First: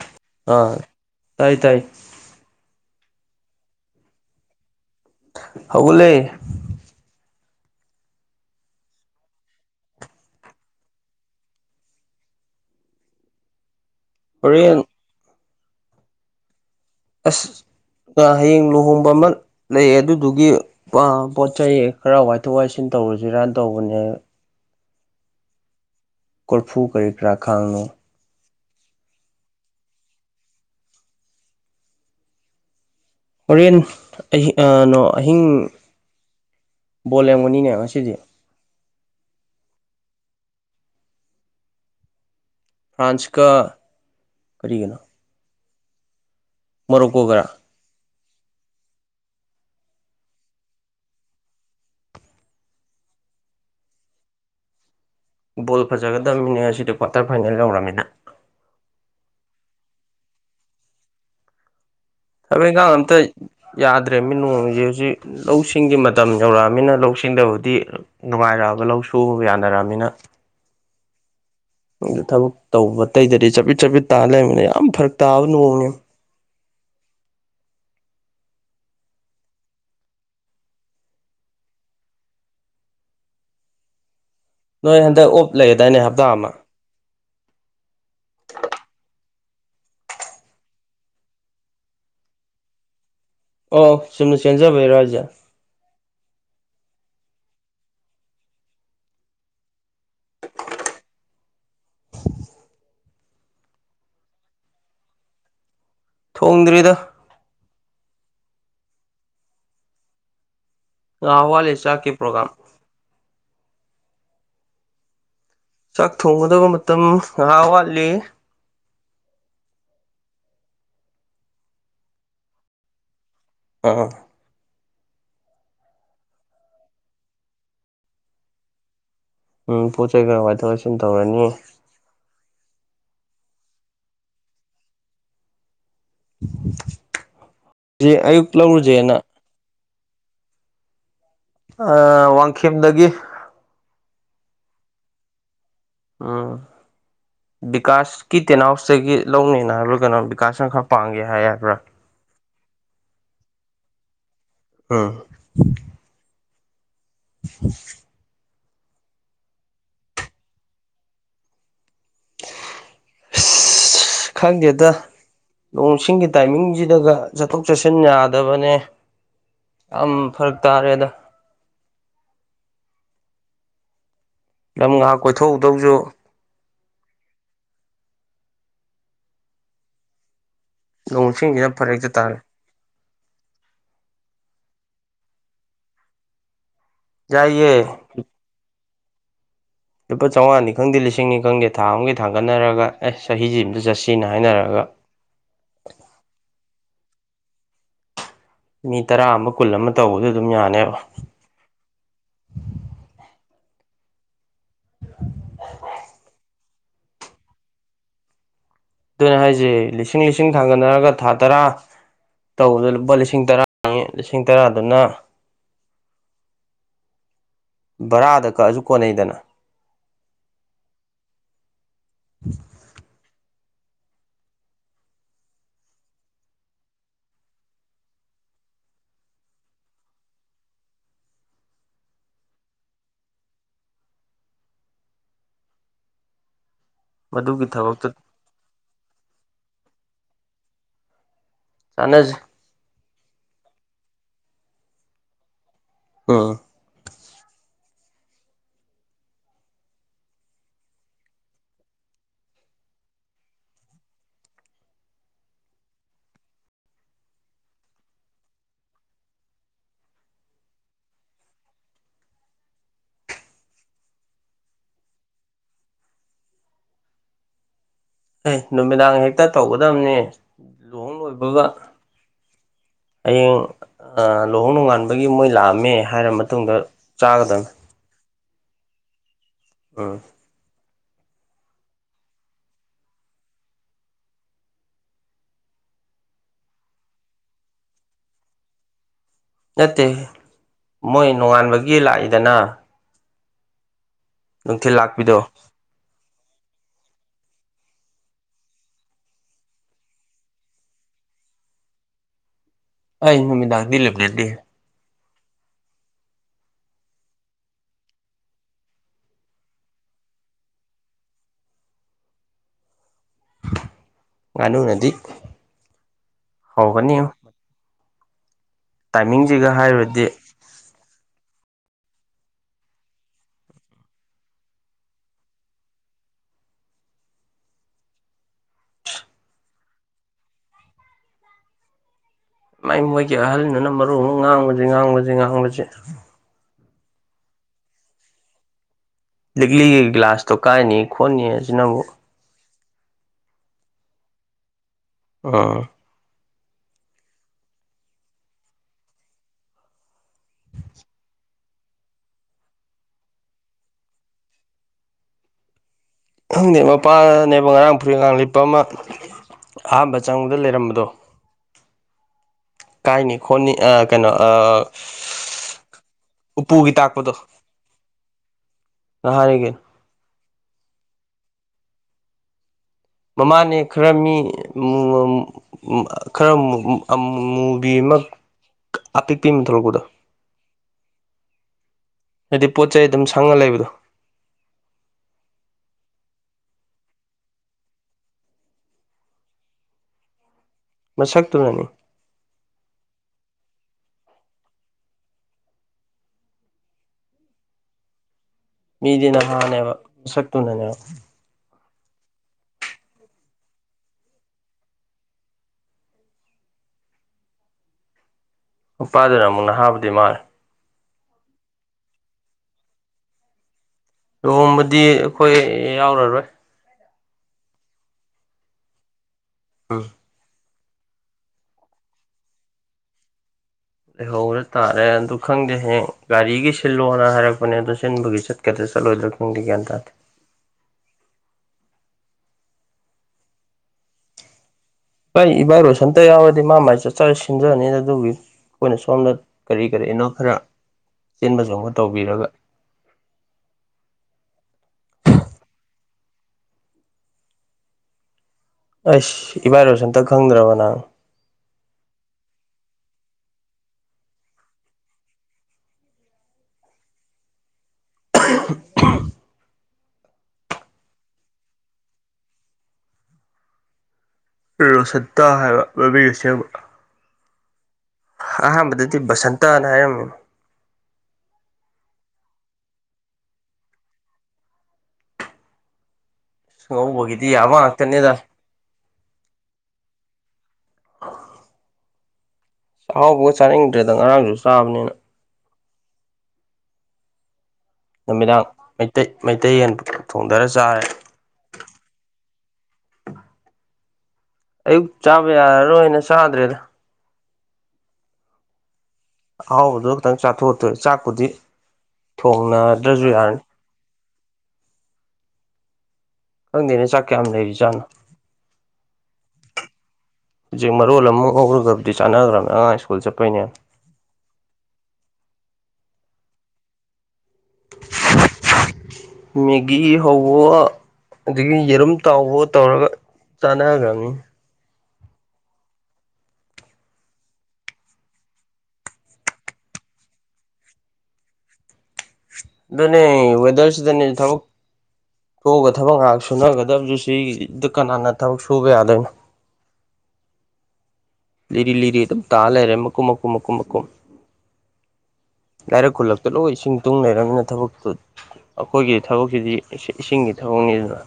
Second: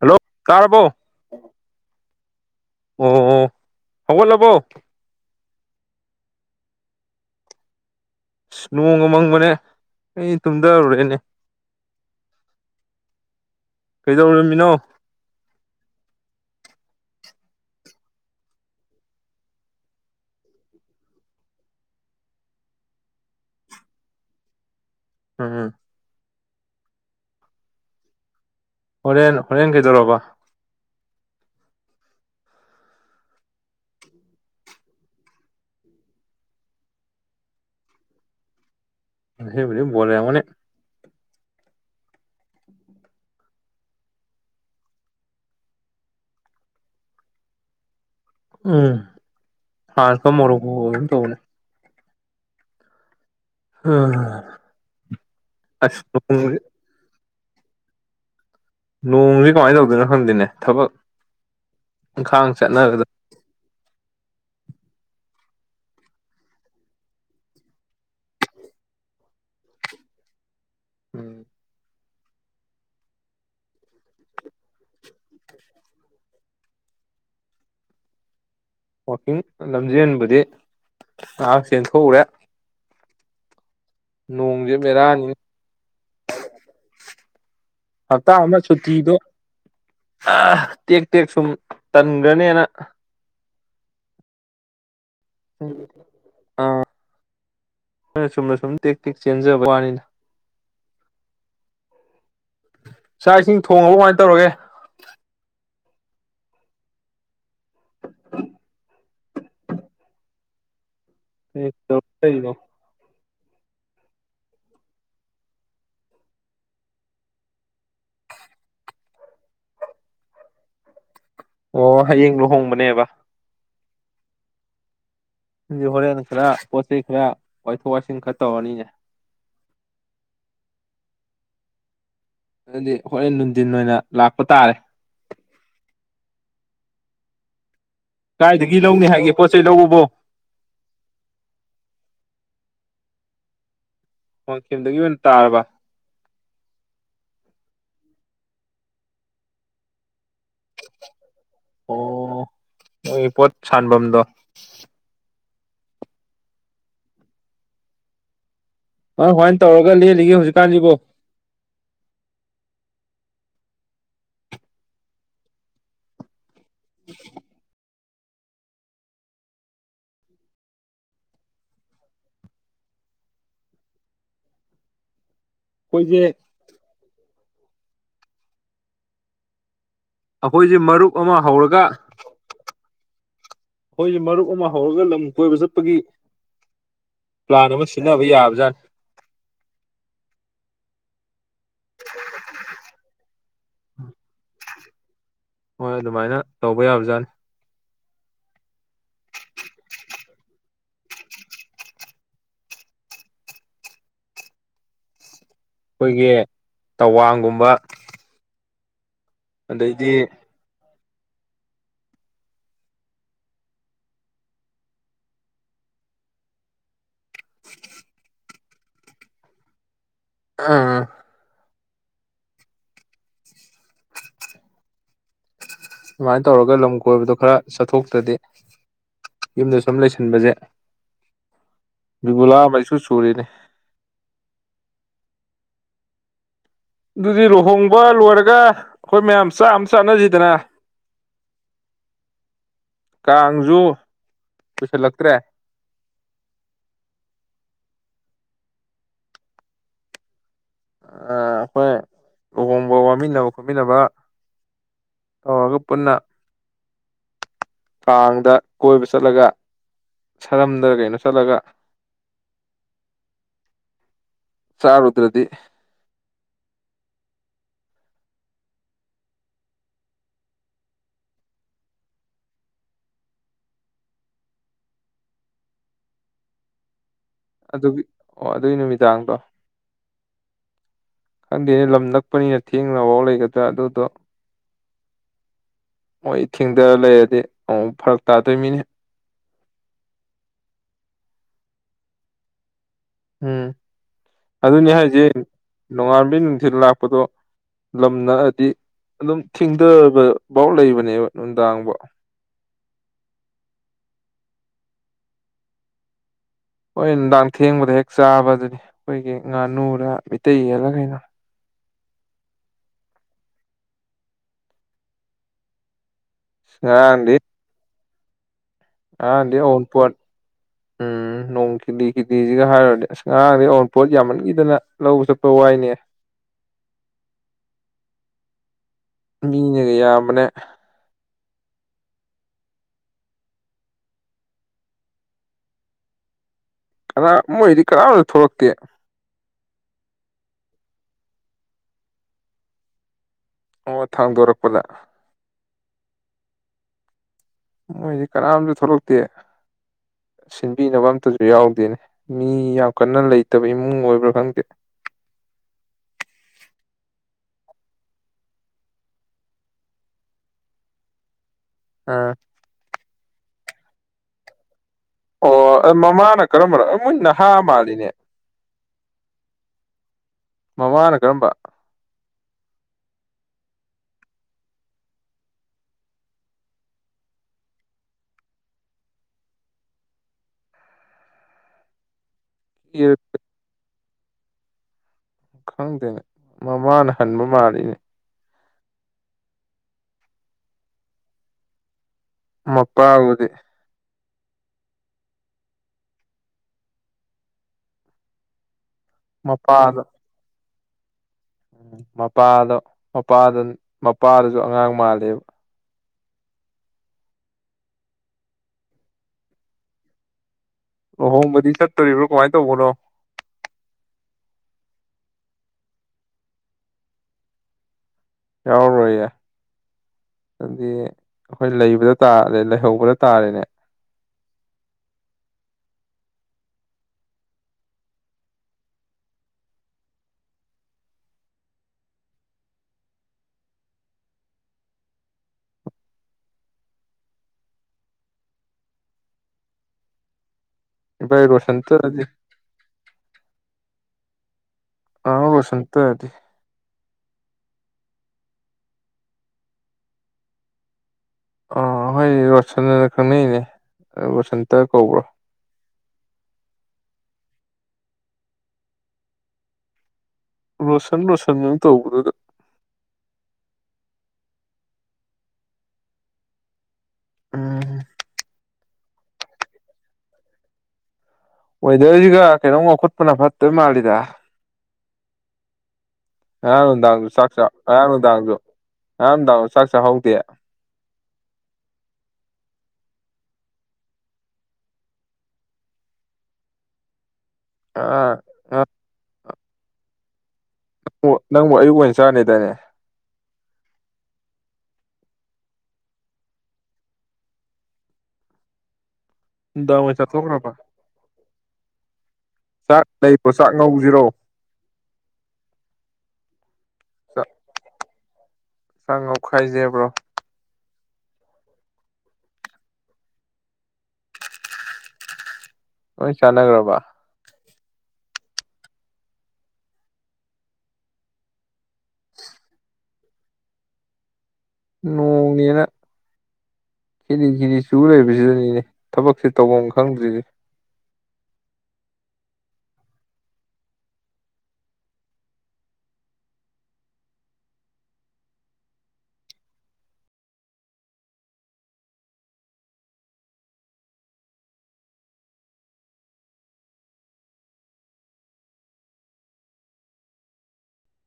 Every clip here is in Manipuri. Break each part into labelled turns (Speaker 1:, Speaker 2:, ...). Speaker 1: ꯍꯜꯂꯣ
Speaker 2: ꯑꯥ
Speaker 1: ꯀꯥꯔꯕꯣ
Speaker 2: ꯇꯥꯏ ꯇꯥꯏ
Speaker 1: ꯑꯣ ꯑꯣ ꯍꯕꯣ ꯂꯕꯣ
Speaker 2: ꯍꯧꯒ ꯂꯩ
Speaker 1: ꯑ ꯅꯣꯡꯒ ꯃꯪꯕꯅꯦ ꯑꯩ ꯇꯨꯝꯊꯔꯨꯔꯦꯅꯦ
Speaker 2: [inaudible]
Speaker 1: ꯀꯩꯗꯧꯝꯃꯤꯅꯣ
Speaker 2: ꯍꯣꯔꯦꯟ ꯑꯁ ꯍꯌꯦꯡ ꯂꯨꯍꯣꯡꯕ ꯑꯃ ꯂꯩ ꯑꯗꯨꯗꯨꯒꯤ ꯄꯣꯠ ꯆꯩ ꯈꯔ ꯋꯥꯏꯊꯣꯛ ꯋꯥꯏꯁꯤꯟ ꯇꯧꯔꯁꯤꯔꯥꯟ ꯇꯧꯕꯅꯦ
Speaker 1: ꯎꯝ
Speaker 2: ꯀꯣꯔꯐꯨ ꯀꯔꯤ ꯀꯔꯥ ꯈꯥꯡꯅꯨ
Speaker 1: ꯍꯣꯔꯦꯟ ꯍꯣꯔꯦꯟ ꯀꯩꯗꯧꯔꯕ
Speaker 2: ꯍꯣꯔꯦꯟ ꯅ ꯑꯍꯤꯡ ꯕꯣꯜ ꯂꯒꯅꯤꯅꯦ ꯉꯁꯤꯗꯤ
Speaker 1: ꯍꯦꯕꯨ ꯣꯔꯦ ꯃ
Speaker 2: ꯐ꯭ꯔꯥꯟꯁꯀ ꯀꯔꯤꯒꯤꯅꯣ ꯃꯔꯣꯛꯀꯣꯒꯔ
Speaker 1: ꯎꯝ ꯍ ꯀ ꯃꯔ ꯑꯗꯨ ꯇꯧꯕꯅꯦ ꯑ
Speaker 2: ꯕꯣꯜ ꯐꯖꯒꯗꯕꯅꯤꯅꯦ ꯑꯁꯤꯗꯤ ꯀ꯭ꯋꯥꯇꯔ ꯐꯥꯏꯅꯦꯜ ꯌꯧꯔꯕꯃꯤꯅ
Speaker 1: ꯅꯣꯡꯁꯤ ꯀꯃꯥꯏꯅ ꯇꯧꯗꯣꯏꯅꯣ ꯈꯪꯗꯦꯅꯦ ꯊꯕꯛ
Speaker 2: ꯊꯕꯛ ꯏꯪꯈꯥꯡ ꯑꯝꯇ ꯌꯥꯗ꯭ꯔꯦꯃꯤ ꯅꯣꯡꯁꯤ ꯍꯧꯖꯤꯛ ꯂꯧ ꯁꯤꯡꯒꯤ ꯃꯇꯝ ꯌꯧꯔꯛꯑꯕꯃꯤꯅ ꯂꯧ ꯁꯤꯡꯗꯕꯨꯗꯤ ꯅꯨꯡꯉꯥꯏꯔꯛꯑꯕ ꯂꯧ ꯁꯨꯕꯕ ꯌꯥꯅꯔꯛꯑꯕꯅꯤꯅ
Speaker 1: ꯎꯝ
Speaker 2: ꯑꯗꯨ ꯊꯕꯛ ꯇꯧꯕꯇꯩꯗꯗꯤ ꯆꯞꯄꯤꯠ ꯆꯞꯄꯤꯠ ꯇꯥ ꯂꯩꯕꯃꯤꯅꯤꯅ ꯌꯥꯝ ꯐꯔꯛ ꯇꯥꯕ ꯅꯣꯡꯅꯤ
Speaker 1: ꯋꯥꯋꯥꯛꯀꯤꯡ ꯂꯝꯖꯦꯟꯕꯨꯗꯤ ꯉꯥꯏꯍꯥꯛ ꯆꯦꯟꯊꯣꯛꯎꯔꯦ ꯅꯣꯡꯖꯨ
Speaker 2: ꯅꯣꯏ ꯍꯟꯗꯛ ꯑꯣꯞ ꯂꯩ ꯑꯗꯥꯏꯅꯦ ꯍꯞꯇꯥ ꯑꯃ
Speaker 1: ꯍꯞꯇꯥ ꯑꯃ ꯁꯨꯇꯤꯗꯣ ꯇꯦꯛ ꯇꯦꯛ ꯁꯨꯝ ꯇꯟꯈ꯭ꯔꯅꯦꯅ
Speaker 2: ꯑꯣ ꯆꯨꯝꯅ ꯆꯦꯟꯖꯕꯩꯔꯣꯖꯦ
Speaker 1: ꯑ ꯅꯣꯏꯅ ꯁꯨꯝꯅ ꯁꯨꯝ ꯇꯦꯛ ꯇꯦꯛ ꯆꯦꯟꯖꯕ ꯋꯥꯅꯤꯅ ꯆꯥꯛ ꯏꯁꯤꯡ ꯊꯣꯡꯉꯒ ꯀꯃꯥꯏꯅ ꯇꯧꯔꯒꯦ
Speaker 2: ꯊꯣꯡꯗ꯭ꯔꯤꯗ ꯉꯋꯥ ꯂꯤꯁꯥꯀꯤ ꯄ꯭ꯔꯣꯒꯒꯥꯝ
Speaker 1: ꯂꯩꯔꯤꯅꯣ
Speaker 2: ꯆꯥꯛ ꯊꯣꯡꯒꯗꯕ ꯃꯇꯝ ꯉꯍꯥ ꯋꯥꯠꯂꯤ
Speaker 1: ꯑꯣ ꯍꯌꯦꯡ ꯂꯨꯍꯣꯡꯕꯅꯦꯕ
Speaker 2: ꯎꯝ
Speaker 1: ꯍꯣꯔꯦꯟ ꯈꯔ ꯄꯣꯠ ꯆꯩꯩ ꯈꯔ ꯋꯥꯏꯊꯣꯛ ꯋꯥꯏꯁꯤꯟ ꯈꯔ ꯇꯧꯔꯅꯤꯅꯦ
Speaker 2: ꯎꯝ ꯄꯣꯠ ꯆꯩ ꯈꯔ ꯋꯥꯏꯊꯣꯛ ꯋꯥꯏꯁꯤꯟ ꯇꯧꯔꯅꯤ
Speaker 1: ꯑꯗꯨꯗꯤ ꯍꯣꯔꯦꯟ ꯅꯨꯡꯊꯤꯟ ꯑꯣꯏꯅ ꯂꯥꯛꯄ ꯇꯥꯔꯦ
Speaker 2: [unintelligible] ꯁꯤ ꯑꯌꯨꯛ
Speaker 1: ꯀꯥꯏꯗꯒꯤ ꯂꯧꯅꯤ
Speaker 2: ꯂꯧꯔꯨꯁꯦꯅ
Speaker 1: ꯍꯥꯏꯒꯦ ꯄꯣꯠ ꯆꯩ ꯂꯧꯕꯕꯣ
Speaker 2: ꯑ ꯋꯥꯡꯈꯦꯝꯗꯒꯤ
Speaker 1: ꯋꯥꯡꯈꯦꯝꯗꯒꯤ ꯑꯣꯏꯅ ꯇꯥꯔꯕ
Speaker 2: ꯎꯝ ꯕꯤꯀꯥꯁꯀꯤ ꯇꯦꯟꯅꯥꯍꯎꯁꯇꯒꯤ ꯂꯧꯅꯦꯩꯅ ꯍꯥꯏꯕ꯭ꯔ ꯀꯩꯅꯣ ꯕꯤꯀꯥꯁꯅ ꯈꯔ ꯄꯥꯡꯒꯦ ꯍꯥꯏ ꯍꯥꯏꯕ꯭ꯔꯥ
Speaker 1: ꯑꯣ ꯅꯣꯏ ꯄꯣꯠ ꯁꯥꯟꯐꯝꯗꯣ
Speaker 2: ꯎꯝ [inaudible]
Speaker 1: ꯑꯣꯏ ꯁꯨꯃꯥꯏꯅ ꯇꯧꯔꯒ ꯂꯦꯜꯂꯤꯒꯦ ꯍꯧꯖꯤꯛꯀꯥꯟꯁꯤꯕꯣ
Speaker 2: ꯑ ꯈꯪꯗꯦꯗ ꯅꯣꯡꯁꯤꯡꯒꯤꯤꯡ ꯇꯥꯏꯃꯤꯡꯁꯤꯗꯒ ꯆꯠꯊꯣꯛ ꯆꯠꯁꯤ ꯁꯤꯟ ꯌꯥꯗꯕꯅꯦ ꯌꯥꯝ ꯐꯔꯛ ꯇꯥꯔꯦꯗ ꯂꯝ ꯉꯥꯏꯍꯥꯛ ꯀꯣꯏꯊꯣꯛꯎꯗꯧꯁꯨ
Speaker 1: ꯑꯩꯈꯣꯏꯁꯦ ꯑꯩꯈꯣꯏꯁꯦ ꯃꯔꯨꯞ
Speaker 2: ꯅꯣꯡ
Speaker 1: ꯑꯃ
Speaker 2: ꯁꯤꯡꯁꯤꯅ
Speaker 1: ꯍꯧꯔꯒ
Speaker 2: ꯐꯔꯛ ꯍꯦꯛꯇ ꯇꯥꯔꯦ
Speaker 1: ꯑꯩꯈꯣꯏꯁ ꯃꯔꯨꯞ ꯑꯃ ꯍꯧꯔꯒ ꯂꯝ ꯀꯣꯏꯕ ꯆꯠꯄꯒꯤ ꯄ꯭ꯂꯥꯟ ꯑꯃ
Speaker 2: ꯌꯥꯏꯌꯦ
Speaker 1: ꯁꯤꯅꯤ ꯌꯥꯕꯖꯥꯠꯅꯤ
Speaker 2: ꯂꯨꯄꯥ ꯆꯥꯝꯃꯉꯥꯅꯤ ꯈꯪꯗꯦ ꯂꯤꯁꯤꯡꯅꯤ ꯈꯪꯗꯦ ꯊꯥ ꯑꯃꯒꯤ ꯊꯥꯡꯒꯠꯅꯔꯒ ꯑꯦ ꯆꯍꯤꯁꯤ ꯑꯇ ꯆꯠꯁꯤꯅ ꯍꯥꯏꯅꯔꯒ
Speaker 1: ꯍꯣꯏ ꯑꯗꯨꯃꯥꯏꯅ ꯇꯧꯕ ꯌꯥꯕꯖꯥꯠꯅꯤ
Speaker 2: ꯃꯤ ꯇꯔꯥ ꯑꯃ ꯀꯨꯜ ꯑꯃ ꯇꯧꯕꯗꯨ ꯑꯗꯨꯝ ꯌꯥꯅꯦꯕ
Speaker 1: ꯑꯩꯈꯣꯏꯒꯤ ꯇꯧꯋꯥꯡꯒꯨꯝꯕ
Speaker 2: ꯑꯗꯨꯅ ꯍꯥꯏꯁꯦ ꯂꯤꯁꯤꯡ ꯂꯤꯁꯤꯡ ꯊꯥꯡꯒꯠꯅꯔꯒ ꯊꯥ ꯇꯔꯥ ꯇꯧꯕꯗ ꯂꯨꯄꯥ ꯂꯤꯁꯤꯡ ꯇꯔꯥ ꯂꯤꯁꯤꯡ ꯇꯔꯥꯗꯨꯅ ꯕꯔꯥꯗ ꯀꯛꯑꯁꯨ ꯀꯣꯟꯅꯩꯗꯅ
Speaker 1: ꯑ ꯁꯨꯃꯥꯏꯅ ꯇꯧꯔꯒ ꯂꯝ ꯀꯣꯏꯕꯗꯣ ꯈꯔ ꯆꯠꯊꯣꯛꯇ꯭ꯔꯗꯤ ꯌꯨꯝꯗ ꯁꯨꯝ ꯂꯩꯁꯤꯟꯕꯁꯦ ꯕꯤꯒꯨꯂꯥ ꯃꯩꯁꯨ ꯆꯨꯔꯤꯅꯦ ꯑꯗꯨꯗꯤ
Speaker 2: ꯃꯗꯨꯒꯤ
Speaker 1: ꯂꯨꯍꯣꯡꯕ
Speaker 2: ꯊꯕꯛꯇꯨ
Speaker 1: ꯂꯣꯏꯔꯒ ꯑꯩꯈꯣꯏ ꯃꯌꯥꯝ ꯆꯥ ꯑꯃ ꯆꯥꯅꯁꯤꯗꯅ
Speaker 2: ꯆꯥꯟꯅꯖꯤ
Speaker 1: ꯀꯥꯡꯖꯨ ꯄꯨꯁꯜꯂꯛꯇ꯭ꯔꯦ
Speaker 2: ꯎꯝ
Speaker 1: ꯑꯩꯈꯣꯏ ꯂꯨꯍꯣꯡꯕ ꯋꯥꯃꯤꯟꯅꯕ ꯈꯣꯠꯃꯤꯟꯅꯕ ꯇꯧꯔꯒ ꯄꯨꯟꯅ ꯀꯥꯡꯗ ꯀꯣꯏꯕ ꯆꯠꯂꯒ ꯁꯔꯝꯗ ꯀꯩꯅꯣ ꯆꯠꯂꯒ ꯆꯔꯨꯗ꯭ꯔꯗꯤ
Speaker 2: ꯑꯦ ꯅꯨꯃꯤꯗꯥꯡ ꯍꯦꯛꯇ ꯇꯧꯒꯗꯕꯅꯦ ꯂꯨꯍꯣꯡ ꯂꯣꯏꯕꯒ ꯍꯌꯦꯡ ꯑ ꯂꯨꯍꯣꯡ ꯅꯣꯡꯉꯥꯟꯕꯒꯤ ꯃꯣꯏ ꯂꯥꯛꯑꯝꯃꯦ ꯍꯥꯏꯔ ꯃꯇꯨꯡꯗ ꯆꯥꯒꯗꯕꯅꯤ
Speaker 1: ꯑꯗꯨꯒꯤ ꯑꯣ ꯑꯗꯨꯒꯤ ꯅꯨꯃꯤꯗꯥꯡꯗꯣ
Speaker 2: ꯎꯝ
Speaker 1: ꯈꯪꯗꯦꯅꯦ ꯂꯝ ꯅꯛꯄꯅꯤꯅ ꯊꯦꯡꯅꯐꯥꯎ ꯂꯩꯒꯗ꯭ꯔꯥ ꯑꯗꯨꯗꯣ ꯍꯣꯏ ꯊꯤꯡꯗ ꯂꯩꯔꯗꯤ ꯑꯃꯨꯛ ꯐꯔꯛ ꯇꯥꯗꯣꯏ ꯃꯤꯅꯤ
Speaker 2: ꯅꯠꯇꯦ ꯃꯣꯏ ꯅꯣꯡꯉꯥꯟꯕꯒꯤ ꯂꯥꯛꯏꯗꯅ
Speaker 1: ꯎꯝ ꯑꯗꯨꯅꯤ
Speaker 2: ꯅꯨꯡꯊꯤꯜ
Speaker 1: ꯍꯥꯏꯁꯦ
Speaker 2: ꯂꯥꯛꯄꯤꯗꯣ
Speaker 1: ꯅꯣꯡꯉꯥꯟꯕꯩ ꯅꯨꯡꯊꯤꯜ ꯂꯥꯛꯄꯗꯣ ꯂꯝ ꯅꯛꯑꯗꯤ ꯑꯗꯨꯝ ꯊꯤꯡꯗꯕꯐꯥꯎ ꯂꯩꯕꯅꯦꯕ ꯅꯨꯡꯗꯥꯡꯕꯧ
Speaker 2: ꯑꯩ ꯅꯨꯃꯤꯗꯥꯥꯛꯗꯤ ꯂꯞꯅꯗꯦ
Speaker 1: ꯍꯣꯏ ꯅꯨꯡꯗꯥꯡ ꯊꯦꯡꯕꯗ ꯍꯦꯛ ꯆꯥꯕ ꯑꯗꯨꯅꯤ ꯑꯩꯈꯣꯏꯒꯤ ꯉꯥꯅꯨꯔ ꯃꯤꯇꯩꯩ ꯌꯦꯜꯂ ꯀꯩꯅꯣ
Speaker 2: ꯉꯥꯅꯨꯅꯗꯤ ꯍꯧꯒꯅꯤ
Speaker 1: ꯉꯔꯥꯡꯗꯤ ꯉꯔꯥꯡꯗꯤ
Speaker 2: ꯇꯥꯏꯃꯤꯡꯁꯤꯒ
Speaker 1: ꯑꯋꯨꯟꯄꯣꯠ
Speaker 2: ꯍꯥꯏꯔꯨꯔꯗꯤ
Speaker 1: ꯎꯝ ꯑꯣꯡ ꯀꯤꯗꯤ ꯀꯤꯗꯤꯁꯤꯒ ꯍꯥꯏꯔꯨꯔꯗꯤ ꯑꯁ ꯉꯔꯥꯡꯗꯤ ꯑꯎꯟ ꯄꯣꯠ ꯌꯥꯝꯃꯟꯈꯤꯗꯅ ꯂꯧꯕ ꯆꯠꯄꯗꯣ ꯋꯥꯏꯅꯦ ꯃꯤꯅꯒ ꯌꯥꯝꯕꯅꯦ
Speaker 2: ꯃꯥꯏ ꯃꯣꯏꯒꯤ ꯑꯍꯜꯗꯨꯅ ꯃꯔꯨ ꯑꯃ ꯉꯥꯡꯕꯖꯦ ꯉꯥꯡꯕꯖꯦ ꯉꯥꯡꯕꯖꯦ
Speaker 1: ꯑꯉꯥꯡ ꯃꯣꯏꯗꯤ ꯀꯅꯥꯝꯗ ꯊꯣꯛꯂꯛꯇꯦ
Speaker 2: ꯂꯤꯛꯂꯤꯒꯤ ꯒꯤ꯭ꯂꯥꯁꯇꯣ ꯀꯥꯏꯅꯤ ꯈꯣꯠꯅꯤ ꯁꯤꯅꯕꯨ
Speaker 1: ꯑꯣ ꯊꯥꯡꯗꯣꯔꯛꯄꯗ
Speaker 2: ꯎꯝ
Speaker 1: ꯃꯣꯏꯗꯤ ꯀꯅꯥꯝꯁꯨ ꯊꯣꯛꯂꯛꯇꯦ ꯁꯤꯟꯕꯤꯅꯕ ꯑꯝꯇꯁꯨ ꯌꯥꯎꯗꯦꯅꯦ ꯃꯤ ꯌꯥꯝ ꯀꯟꯅ ꯂꯩꯇꯕ ꯏꯃꯨꯡ ꯑꯣꯏꯕ꯭ꯔꯥ ꯈꯪꯗꯦ
Speaker 2: ꯅꯪꯗ ꯃꯄꯥꯅꯦꯕ ꯉꯔꯥꯡ ꯐꯨꯔꯤꯠ ꯑꯉꯥꯡ ꯂꯤꯠꯄ ꯑꯃ ꯑꯍꯝꯕ ꯆꯪꯕꯗ ꯂꯩꯔꯝꯕꯗꯣ
Speaker 1: ꯑꯥ
Speaker 2: ꯀꯥꯏꯅꯤ ꯈꯣꯠꯅꯤ ꯑ ꯀꯩꯅꯣ ꯑ
Speaker 1: ꯑꯣ ꯃꯃꯥꯅ ꯀꯔꯝꯕꯅꯣ ꯃꯣꯏ
Speaker 2: ꯇꯥꯛꯄꯗꯣ
Speaker 1: ꯅꯍꯥ ꯃꯥꯜꯂꯤꯅꯦ
Speaker 2: ꯅꯍꯥꯅꯤ ꯀꯩꯅꯣ
Speaker 1: ꯃꯃꯥꯅ ꯀꯔꯝꯕ
Speaker 2: ꯃꯃꯥꯅꯦ ꯈꯔ ꯃꯤ ꯈꯔ ꯑꯃꯨꯕꯤ ꯑꯃ ꯑꯄꯤꯛꯄꯤ ꯑꯃ ꯊꯣꯛꯂꯛꯄꯗꯣ ꯍꯥꯏꯗꯤ ꯄꯣꯠ ꯆꯩ ꯑꯗꯨꯝ ꯁꯪꯉ ꯂꯩꯕꯗꯣ
Speaker 1: ꯈꯪꯗꯦꯅꯦ ꯃꯃꯥꯅ ꯍꯟꯕ ꯃꯥꯜꯂꯤꯅꯦ
Speaker 2: ꯃꯁꯛꯇꯨꯅꯅꯤ
Speaker 1: ꯃꯄꯥ ꯕꯨꯗꯤ
Speaker 2: ꯃꯤꯗꯤ ꯅꯍꯥꯅꯦꯕ
Speaker 1: ꯃꯄꯥꯗꯣ
Speaker 2: ꯁꯛꯇꯨꯅꯅꯦꯕ
Speaker 1: ꯃꯄꯥꯗꯣ ꯃꯄꯥꯗꯣ ꯃꯄꯥꯗꯨꯁꯨ ꯑꯉꯥꯡ ꯃꯥꯜꯂꯦꯕ
Speaker 2: ꯅꯨꯄꯥꯗꯨꯅ ꯑꯃꯨꯛ ꯅꯍꯥꯕꯨꯗꯤ ꯃꯥꯜꯂꯦ
Speaker 1: ꯂꯨꯍꯣꯡꯕꯗꯤ ꯆꯠꯇꯣꯔꯤꯕ꯭ꯔꯣ ꯀꯃꯥꯏ ꯇꯧꯕꯅꯣ
Speaker 2: ꯂꯨꯍꯣꯡꯕꯗꯤ ꯑꯩꯈꯣꯏ ꯌꯥꯎꯔꯔꯣꯏ
Speaker 1: ꯌꯥꯎꯔꯣꯏꯌꯦ
Speaker 2: ꯑ
Speaker 1: ꯑꯗꯨꯗꯤ ꯑꯩꯈꯣꯏ ꯂꯩꯕꯗ ꯇꯥꯔꯦ ꯂꯩꯍꯧꯕꯗ ꯇꯥꯔꯦꯅꯦ
Speaker 2: ꯂꯩꯍꯧꯕꯗ ꯇꯥꯔꯦ ꯑꯗꯨ ꯈꯪꯗꯦ ꯍꯌꯦꯡ ꯒꯥꯔꯤꯒꯤ ꯁꯤꯜꯂꯣꯅ ꯍꯥꯏꯔꯛꯄꯅꯦ ꯑꯗꯨ ꯁꯤꯟꯕꯒꯤ ꯆ ꯀꯗꯔ ꯆꯠꯂꯣꯏꯗꯔ ꯈꯪꯗꯦ ꯒ꯭ꯌꯥꯟ ꯇꯥꯗꯦ ꯥꯏꯕꯥꯏ ꯏꯕꯥꯏꯔꯣꯁꯟꯇ ꯌꯥꯎꯔꯗꯤ ꯃꯥ ꯃꯥꯏ ꯆꯠꯆꯔ ꯁꯤꯟꯖꯔꯅꯤꯅ ꯑꯗꯨꯒꯤ ꯑꯩꯈꯣꯏꯅ ꯁꯣꯝꯗ ꯀꯔꯤ ꯀꯔꯤꯅꯣ ꯈꯔ
Speaker 1: ꯏꯚꯥꯏ
Speaker 2: ꯆꯦꯟꯕ
Speaker 1: ꯔꯣꯁꯟ
Speaker 2: ꯆꯣꯡꯕ
Speaker 1: ꯇꯔꯗꯤ
Speaker 2: ꯇꯧꯕꯤꯔꯒ
Speaker 1: ꯀꯅꯅꯣ ꯔꯣꯁꯟꯇꯥꯗꯤ
Speaker 2: ꯑꯩꯁ ꯏꯕꯥꯏ ꯔꯣꯁꯟꯇꯥ ꯈꯪꯗ꯭ꯔꯕ ꯅꯪ
Speaker 1: ꯑꯥ ꯑꯈꯣꯏ ꯔꯣꯁꯟ ꯑꯅ ꯈꯪꯅꯩꯅꯦ ꯔꯣꯁꯟꯇ ꯀꯧꯕ꯭ꯔꯣ ꯔꯣꯁꯟ ꯔꯣꯁꯟ ꯑꯅ ꯇꯧꯕꯗꯨꯗ
Speaker 2: ꯔꯣꯁꯟꯇꯥ ꯍꯥꯏꯕ ꯃꯃꯤꯡ ꯑꯁꯦꯡꯕ
Speaker 1: ꯎꯝ
Speaker 2: ꯑꯍꯥꯟ ꯕꯗꯗꯤ ꯕꯁꯟꯇꯥ ꯅꯥꯏ
Speaker 1: ꯋꯦꯗꯔꯁꯤꯒ ꯀꯩꯅꯣꯝ ꯉꯈꯠꯄꯅ ꯐꯠꯇꯣꯏ ꯃꯥꯜꯂꯤꯗ ꯉꯔꯥꯡ ꯅꯨꯡꯗꯥꯡꯁꯨ ꯆꯥꯛ
Speaker 2: ꯉꯧꯕꯒꯤꯗꯤ
Speaker 1: ꯆ
Speaker 2: ꯌꯥꯕ
Speaker 1: ꯑ ꯉꯔꯥꯡ
Speaker 2: ꯉꯥꯛꯇꯅꯤꯗ
Speaker 1: ꯅꯨꯡꯗꯥꯡꯁꯨ ꯉꯔꯥꯡ ꯅꯨꯡꯗꯥꯡꯁꯨ ꯆꯥꯛ ꯆꯥꯍꯧꯗꯦ
Speaker 2: ꯆꯥꯛꯍꯥꯎꯕꯒ ꯆꯥꯅꯤꯡꯗ꯭ꯔꯗ ꯉꯔꯥꯡꯁꯨ ꯆꯥꯕꯅꯤꯅ
Speaker 1: ꯑꯥ
Speaker 2: ꯅꯨꯃꯤꯗꯥꯡ ꯃꯩꯇꯩ ꯃꯩꯇꯩ ꯌꯦꯟ ꯊꯣꯡꯊꯔ ꯆꯥꯔꯦ
Speaker 1: ꯑꯣ ꯅꯪꯕꯨ ꯑꯌꯨꯛ ꯑꯣꯏꯅ ꯆꯥꯔꯅꯤꯗꯥꯏꯅꯦ
Speaker 2: ꯑꯌꯨꯛ ꯆꯥꯕ ꯌꯥꯔꯔꯣꯏꯅ ꯆꯥꯗ꯭ꯔꯦꯗ
Speaker 1: ꯅꯨꯡꯗꯥꯡ
Speaker 2: ꯑꯍꯥꯎꯕꯗꯨ
Speaker 1: ꯑꯣꯏꯅ
Speaker 2: ꯈꯇꯪ
Speaker 1: ꯆꯥꯊꯣꯛꯈ꯭ꯔꯕ
Speaker 2: ꯆꯥꯊꯣꯛꯑꯛꯇꯣꯏ ꯆꯥꯛꯄꯨꯗꯤ
Speaker 1: ꯆꯥꯛ
Speaker 2: ꯊꯣꯡꯅꯗ꯭ꯔꯁꯨ
Speaker 1: ꯂꯩ ꯄꯣ
Speaker 2: ꯌꯥꯔꯅꯤ
Speaker 1: ꯆꯥꯛ ꯉꯧꯁꯤꯔꯣ
Speaker 2: ꯈꯪꯗꯦꯅꯦ ꯆꯥꯛ ꯀꯌꯥꯝ ꯂꯩꯔꯤꯖꯥꯠꯅꯣ
Speaker 1: ꯆꯥꯛ ꯉꯧꯈꯥꯏꯖꯦꯕ꯭ꯔꯣ
Speaker 2: ꯍꯧꯖꯤꯛ ꯃꯔꯣꯜ ꯑꯃ ꯍꯧꯈ꯭ꯔꯕꯗꯤ ꯆꯥꯟꯅꯈ꯭ꯔꯕꯅꯦ ꯑꯉꯥꯡ ꯁ꯭ꯀꯨꯜ ꯆꯠꯄꯩꯅꯦ
Speaker 1: ꯍꯣꯏ ꯆꯥꯟꯅꯈ꯭ꯔꯕ
Speaker 2: ꯃꯤꯒꯤ ꯍꯧꯕꯑꫭ ꯑꯗꯒꯤ ꯌꯦꯔꯨꯝ ꯇꯥꯎꯕ ꯇꯧꯔꯒ ꯆꯥꯟꯅꯈ꯭ꯔꯕꯅꯤ
Speaker 1: ꯅꯣꯡꯅꯦꯅ ꯍꯤꯅꯤ ꯍꯤꯅꯤ ꯆꯨ ꯂꯩꯕꯁꯤꯗꯅꯤꯅꯦ ꯊꯕꯛꯁꯦ ꯇꯧꯐꯝ ꯈꯪꯗ꯭ꯔꯤꯁ
Speaker 2: ꯑꯗꯨꯅꯤ ꯋꯦꯗꯔꯁꯗꯅꯤ ꯊꯕꯛ ꯊꯣꯛꯑꯒ ꯊꯕꯛ ꯉꯥꯏꯍꯥꯛ ꯁꯨꯅꯒꯗꯕꯗꯨ ꯁꯤꯗ ꯀꯅꯥꯅ ꯊꯕꯛ ꯁꯨꯕ ꯌꯥꯗꯣꯏꯅꯣ [unintelligible] [inaudible] ꯂꯤꯔꯤ ꯂꯤꯔꯤ ꯑꯗꯨꯝ ꯇꯥ ꯂꯩꯔꯦ ꯃꯀꯨꯝ ꯃꯀꯨꯝ ꯃꯀꯨꯝ ꯃꯀꯨꯝ ꯂꯥꯏꯔꯛ ꯈꯨꯜꯂꯛꯇ ꯂꯣꯏ ꯏꯁꯤꯡ ꯇꯨꯡꯅꯔ ꯑꯗꯨꯝꯅ ꯊꯕꯛꯇꯨ ꯑꯩꯈꯣꯏꯒꯤ ꯊꯕꯛꯁꯤꯗꯤ ꯏꯁꯤꯡꯒꯤ ꯊꯕꯛꯅꯤꯗꯅ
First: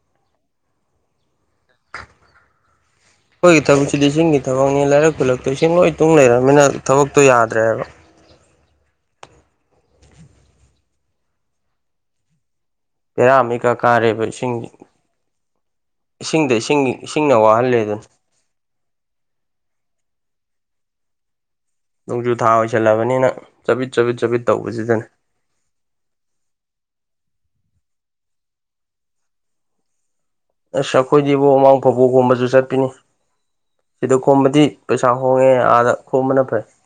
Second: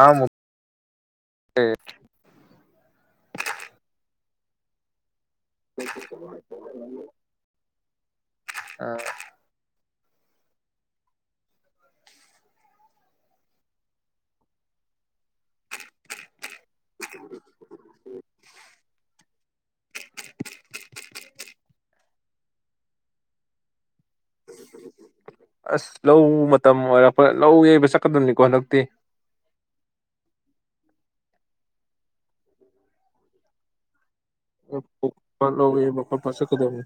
Speaker 1: ꯑꯃ [inaudible]
Speaker 2: ꯑꯩꯈꫭꯏꯒꯤ ꯊꯕꯛ ꯁꯤꯡꯒꯤ ꯏꯁꯤꯡꯒꯤ ꯊꯕꯛꯅꯤ ꯂꯔꯛꯂꯛ ꯇꯨꯏꯁꯟ ꯂꯣꯏ ꯇꯨꯡ ꯂꯩꯔꯕꯃꯤꯅ ꯊꯕꯛꯇꯣ ꯌꯥꯗ꯭ꯔꯦꯕ
Speaker 1: ꯑ
Speaker 2: ꯄꯦꯔꯥ ꯃꯤꯀꯥ ꯀꯥꯔꯦꯕ ꯏꯁꯤꯡ ꯏꯁꯤꯡꯗ ꯏꯁꯤꯡ ꯏꯁꯤꯡꯅ ꯋꯥꯍꯜꯂꯦ ꯑꯗꯨꯅ ꯅꯣꯡꯖꯨ ꯊꯥ ꯑꯣꯏꯁꯜꯂꯕꯅꯤꯅ ꯆꯕꯤꯠ ꯆꯕꯤꯠ ꯆꯥꯄꯤꯠ ꯇꯧꯕꯁꯤꯗꯅꯦ
Speaker 1: ꯑꯁ ꯂꯧ ꯃꯇꯝ ꯑꯣꯏꯔꯛꯄ ꯂꯧ ꯌꯩꯕ ꯆꯠꯀꯗꯕꯅꯤꯀꯣ ꯍꯟꯗꯛꯇꯤ
Speaker 2: ꯑꯁ ꯑꯩꯈꯣꯏꯗꯤ ꯏꯕꯨ ꯃꯃꯥꯡ ꯐꯕꯣꯛꯒꯨꯝꯕꯁꯨ ꯆꯠꯄꯤꯅꯤ ꯁꯤꯗ ꯈꯣꯝꯕꯗꯤ ꯄꯩꯁꯥ ꯍꯣꯡꯉꯦ
Speaker 1: ꯂꯧ
Speaker 2: ꯑꯥꯗ
Speaker 1: ꯌꯩꯕ ꯈꯣꯠꯄ
Speaker 2: ꯈꯣꯝꯕꯅ ꯐꯩ
Speaker 1: ꯆꯠꯀꯗꯕꯅꯤ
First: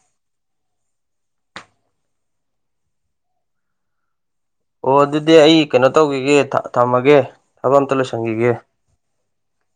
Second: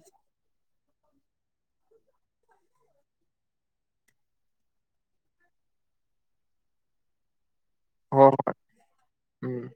Speaker 2: ꯑꯣ ꯑꯗꯨꯗꯤ ꯑꯩ ꯀꯩꯅꯣ ꯇꯧꯈꯤꯒꯦ ꯊꯝꯃꯒꯦ ꯊꯕꯛ ꯑꯝꯇ
Speaker 1: ꯍꯣꯏ
Speaker 2: ꯂꯣꯏꯁꯟꯈꯤꯒꯦ
Speaker 1: ꯍꯣꯏ ꯎꯝ